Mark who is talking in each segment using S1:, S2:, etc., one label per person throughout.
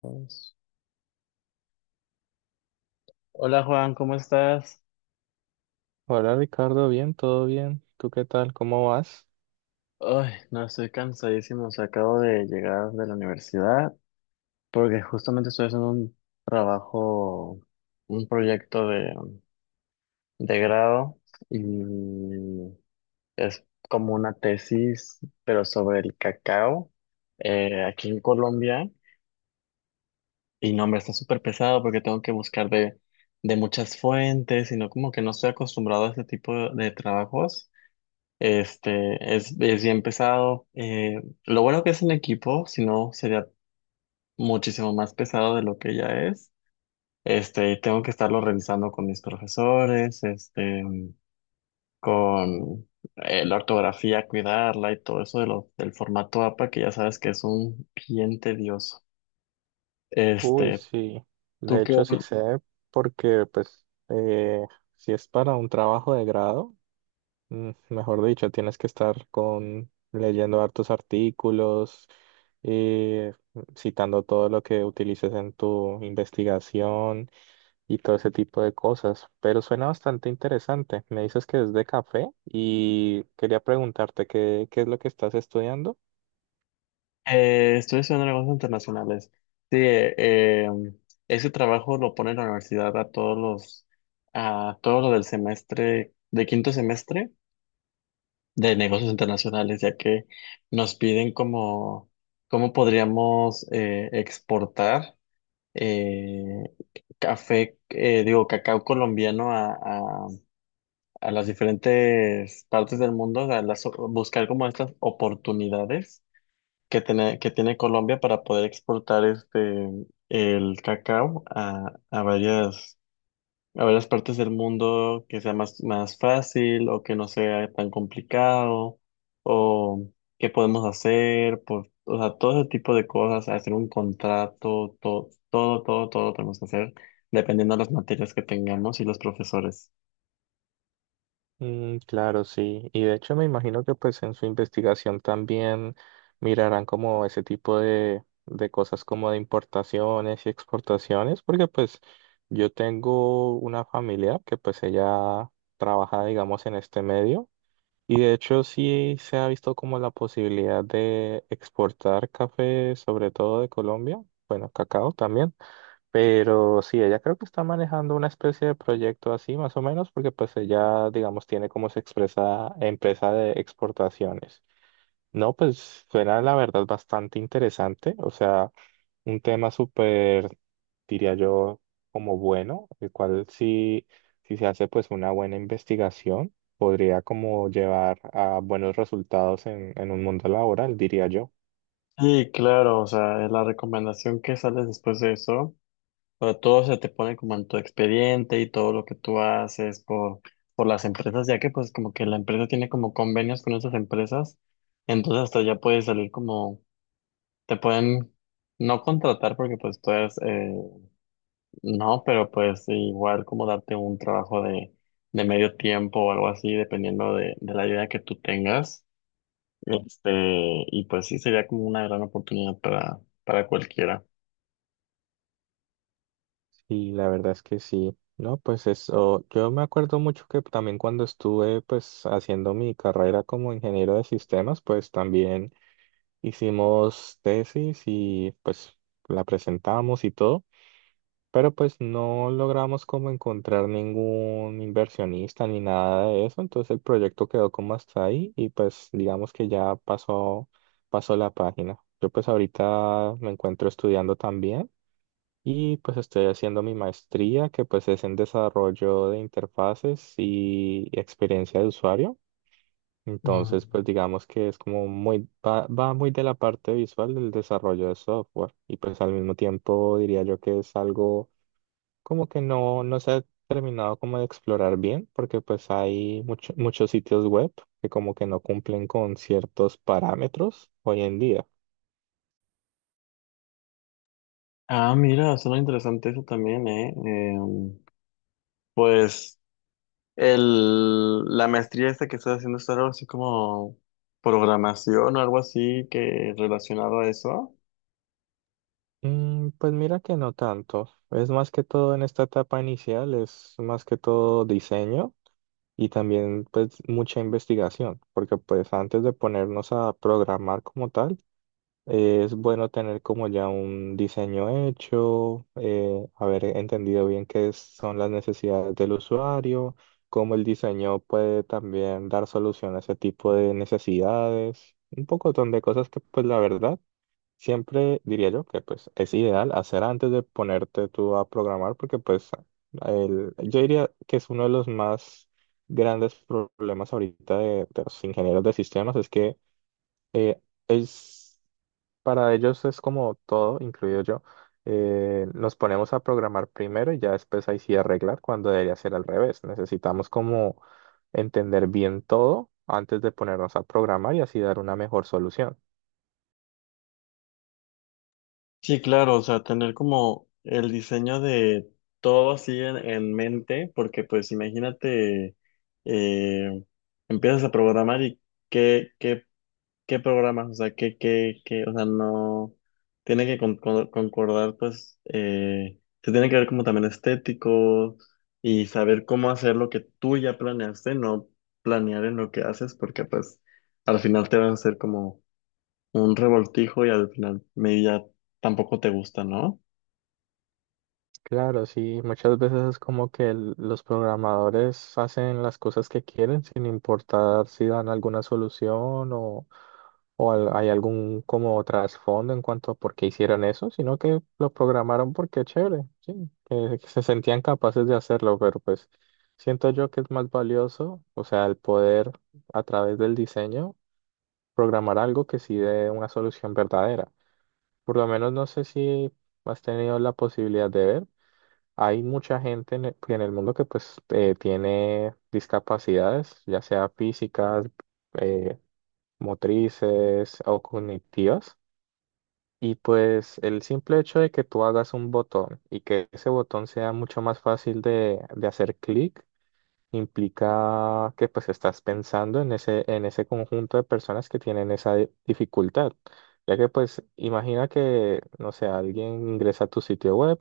S1: Pues, hola Juan, ¿cómo estás?
S2: Hola Ricardo, bien, todo bien. ¿Tú qué tal? ¿Cómo vas?
S1: Ay, no, estoy cansadísimo. O sea, acabo de llegar de la universidad porque justamente estoy haciendo un trabajo, un proyecto de grado y es como una tesis, pero sobre el cacao aquí en Colombia. Y no, hombre, está súper pesado porque tengo que buscar de muchas fuentes, sino como que no estoy acostumbrado a este tipo de trabajos. Este, es bien pesado. Lo bueno que es en equipo, si no sería muchísimo más pesado de lo que ya es. Este, tengo que estarlo revisando con mis profesores, este, con la ortografía, cuidarla y todo eso de lo, del formato APA, que ya sabes que es un bien tedioso.
S2: Uy,
S1: Este,
S2: sí.
S1: ¿tú
S2: De
S1: qué,
S2: hecho, sí sé, porque pues si es para un trabajo de grado, mejor dicho, tienes que estar con leyendo hartos artículos, eh, citando todo lo que utilices en tu investigación y todo ese tipo de cosas. Pero suena bastante interesante. Me dices que es de café y quería preguntarte qué es lo que estás estudiando.
S1: Estoy estudiando negocios internacionales. Sí, ese trabajo lo pone la universidad a todos los, a todo lo del semestre, de quinto semestre de negocios internacionales, ya que nos piden cómo, cómo podríamos exportar eh, café, digo, cacao colombiano a, a las diferentes partes del mundo, buscar como estas oportunidades que tiene Colombia para poder exportar este el cacao a varias partes del mundo que sea más, más fácil o que no sea tan complicado o qué podemos hacer, por, o sea, todo ese tipo de cosas, hacer un contrato, todo, todo, todo, todo lo tenemos que hacer dependiendo de las materias que tengamos y los profesores.
S2: Mm, claro, sí. Y de hecho me imagino que pues en su investigación también mirarán como ese tipo de cosas como de importaciones y exportaciones, porque pues yo tengo una familia que pues ella trabaja digamos en este medio y de hecho sí se ha visto como la posibilidad de exportar café, sobre todo de Colombia, bueno, cacao también. Pero sí, ella creo que está manejando una especie de proyecto así, más o menos, porque pues ella, digamos, tiene como se expresa empresa de exportaciones. No, pues suena la verdad bastante interesante, o sea, un tema súper, diría yo, como bueno, el cual si se hace pues una buena investigación, podría como llevar a buenos resultados en un mundo laboral, diría yo.
S1: Sí, claro, o sea, la recomendación que sale después de eso. Pero todo se te pone como en tu expediente y todo lo que tú haces por las empresas, ya que pues como que la empresa tiene como convenios con esas empresas, entonces hasta ya puedes salir como, te pueden no contratar porque pues tú eres, no, pero pues igual como darte un trabajo de medio tiempo o algo así, dependiendo de la idea que tú tengas. Este, y pues sí, sería como una gran oportunidad para cualquiera.
S2: Y la verdad es que sí, ¿no? Pues eso, yo me acuerdo mucho que también cuando estuve pues haciendo mi carrera como ingeniero de sistemas, pues también hicimos tesis y pues la presentamos y todo, pero pues no logramos como encontrar ningún inversionista ni nada de eso, entonces el proyecto quedó como hasta ahí y pues digamos que ya pasó la página. Yo pues ahorita me encuentro estudiando también. Y pues estoy haciendo mi maestría, que pues es en desarrollo de interfaces y experiencia de usuario. Entonces,
S1: Mm.
S2: pues digamos que es como muy, va muy de la parte visual del desarrollo de software. Y pues al mismo tiempo diría yo que es algo como que no se ha terminado como de explorar bien, porque pues hay muchos sitios web que como que no cumplen con ciertos parámetros hoy en día.
S1: Ah, mira, suena interesante eso también, ¿eh? Pues el, la maestría esta que estás haciendo es algo así como programación o algo así que relacionado a eso.
S2: Mm, pues mira que no tanto. Es más que todo en esta etapa inicial, es más que todo diseño y también pues mucha investigación, porque pues antes de ponernos a programar como tal, es bueno tener como ya un diseño hecho, haber entendido bien son las necesidades del usuario, cómo el diseño puede también dar solución a ese tipo de necesidades, un poco de cosas que pues la verdad. Siempre diría yo que pues es ideal hacer antes de ponerte tú a programar porque pues yo diría que es uno de los más grandes problemas ahorita de los ingenieros de sistemas es que eh, es para ellos es como todo, incluido yo, nos ponemos a programar primero y ya después ahí sí arreglar cuando debería ser al revés. Necesitamos como entender bien todo antes de ponernos a programar y así dar una mejor solución.
S1: Sí, claro, o sea, tener como el diseño de todo así en mente, porque pues imagínate, eh, empiezas a programar y qué, qué ¿qué programas? O sea, ¿qué, qué, qué? O sea, no. Tiene que concordar, pues, se tiene que ver como también estético y saber cómo hacer lo que tú ya planeaste, no planear en lo que haces, porque pues al final te vas a hacer como un revoltijo y al final media tampoco te gusta, ¿no?
S2: Claro, sí, muchas veces es como que los programadores hacen las cosas que quieren sin importar si dan alguna solución o, hay algún como trasfondo en cuanto a por qué hicieron eso, sino que lo programaron porque chévere, sí, que se sentían capaces de hacerlo, pero pues siento yo que es más valioso, o sea, el poder a través del diseño programar algo que sí dé una solución verdadera. Por lo menos no sé si has tenido la posibilidad de ver. Hay mucha gente en el mundo que pues tiene discapacidades, ya sea físicas, eh, motrices o cognitivas. Y pues el simple hecho de que tú hagas un botón y que ese botón sea mucho más fácil de hacer clic, implica que pues estás pensando en ese conjunto de personas que tienen esa dificultad. Ya que pues imagina que, no sé, alguien ingresa a tu sitio web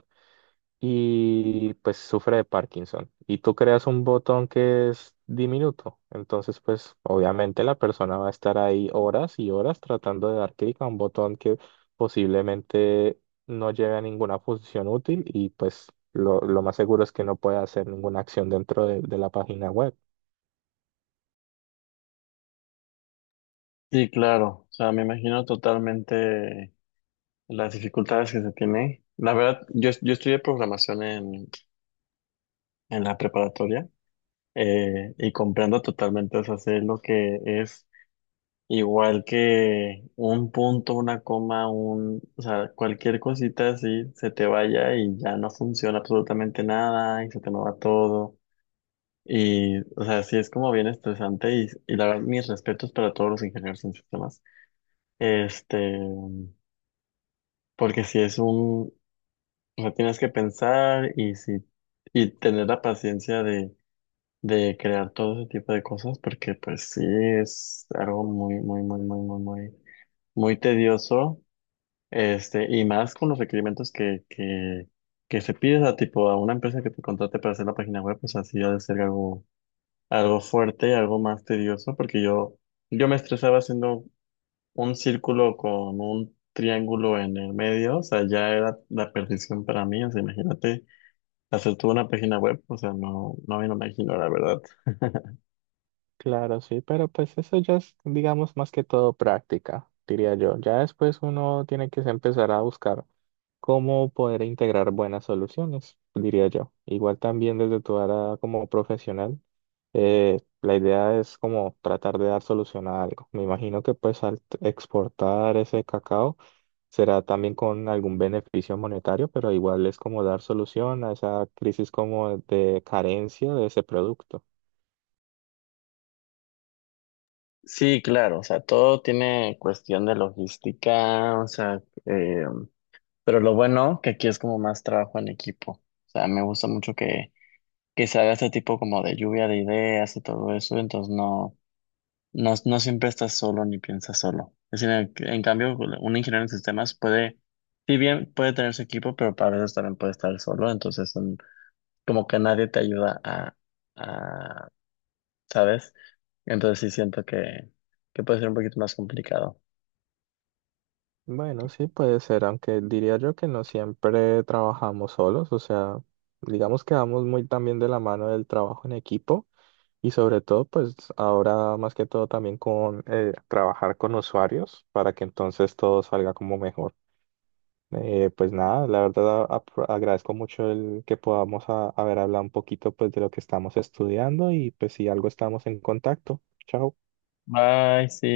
S2: y pues sufre de Parkinson. Y tú creas un botón que es diminuto. Entonces, pues obviamente la persona va a estar ahí horas y horas tratando de dar clic a un botón que posiblemente no lleve a ninguna función útil y pues lo más seguro es que no pueda hacer ninguna acción dentro de la página web.
S1: Sí, claro, o sea, me imagino totalmente las dificultades que se tiene. La verdad, yo estudié programación en la preparatoria. Y comprendo totalmente, o sea, sé lo que es igual que un punto, una coma, un, o sea, cualquier cosita así se te vaya y ya no funciona absolutamente nada y se te mueva todo. Y, o sea, sí es como bien estresante y la verdad, mis respetos para todos los ingenieros en sistemas. Este, porque si es un, o sea, tienes que pensar y si, y tener la paciencia de crear todo ese tipo de cosas porque pues sí es algo muy muy muy muy muy muy muy tedioso este y más con los requerimientos que que se pide a tipo a una empresa que te contrate para hacer la página web pues así ha de ser algo algo fuerte algo más tedioso porque yo me estresaba haciendo un círculo con un triángulo en el medio o sea ya era la perdición para mí o sea imagínate hacer toda una página web o sea no me lo imagino la verdad.
S2: Claro, sí, pero pues eso ya es, digamos, más que todo práctica, diría yo. Ya después uno tiene que empezar a buscar cómo poder integrar buenas soluciones, diría yo. Igual también desde tu área como profesional, la idea es como tratar de dar solución a algo. Me imagino que pues al exportar ese cacao será también con algún beneficio monetario, pero igual es como dar solución a esa crisis como de carencia de ese producto.
S1: Sí, claro, o sea, todo tiene cuestión de logística, o sea, eh, pero lo bueno que aquí es como más trabajo en equipo, o sea, me gusta mucho que se haga ese tipo como de lluvia de ideas y todo eso, entonces no, no siempre estás solo ni piensas solo. Es decir, en cambio, un ingeniero en sistemas puede, si bien puede tener su equipo, pero para veces también puede estar solo, entonces como que nadie te ayuda a, ¿sabes? Entonces sí siento que puede ser un poquito más complicado.
S2: Bueno, sí puede ser, aunque diría yo que no siempre trabajamos solos, o sea, digamos que vamos muy también de la mano del trabajo en equipo y sobre todo pues ahora más que todo también con trabajar con usuarios para que entonces todo salga como mejor. Pues nada, la verdad agradezco mucho el que podamos haber hablado un poquito pues de lo que estamos estudiando y pues si algo estamos en contacto. Chao.
S1: Bye, sí.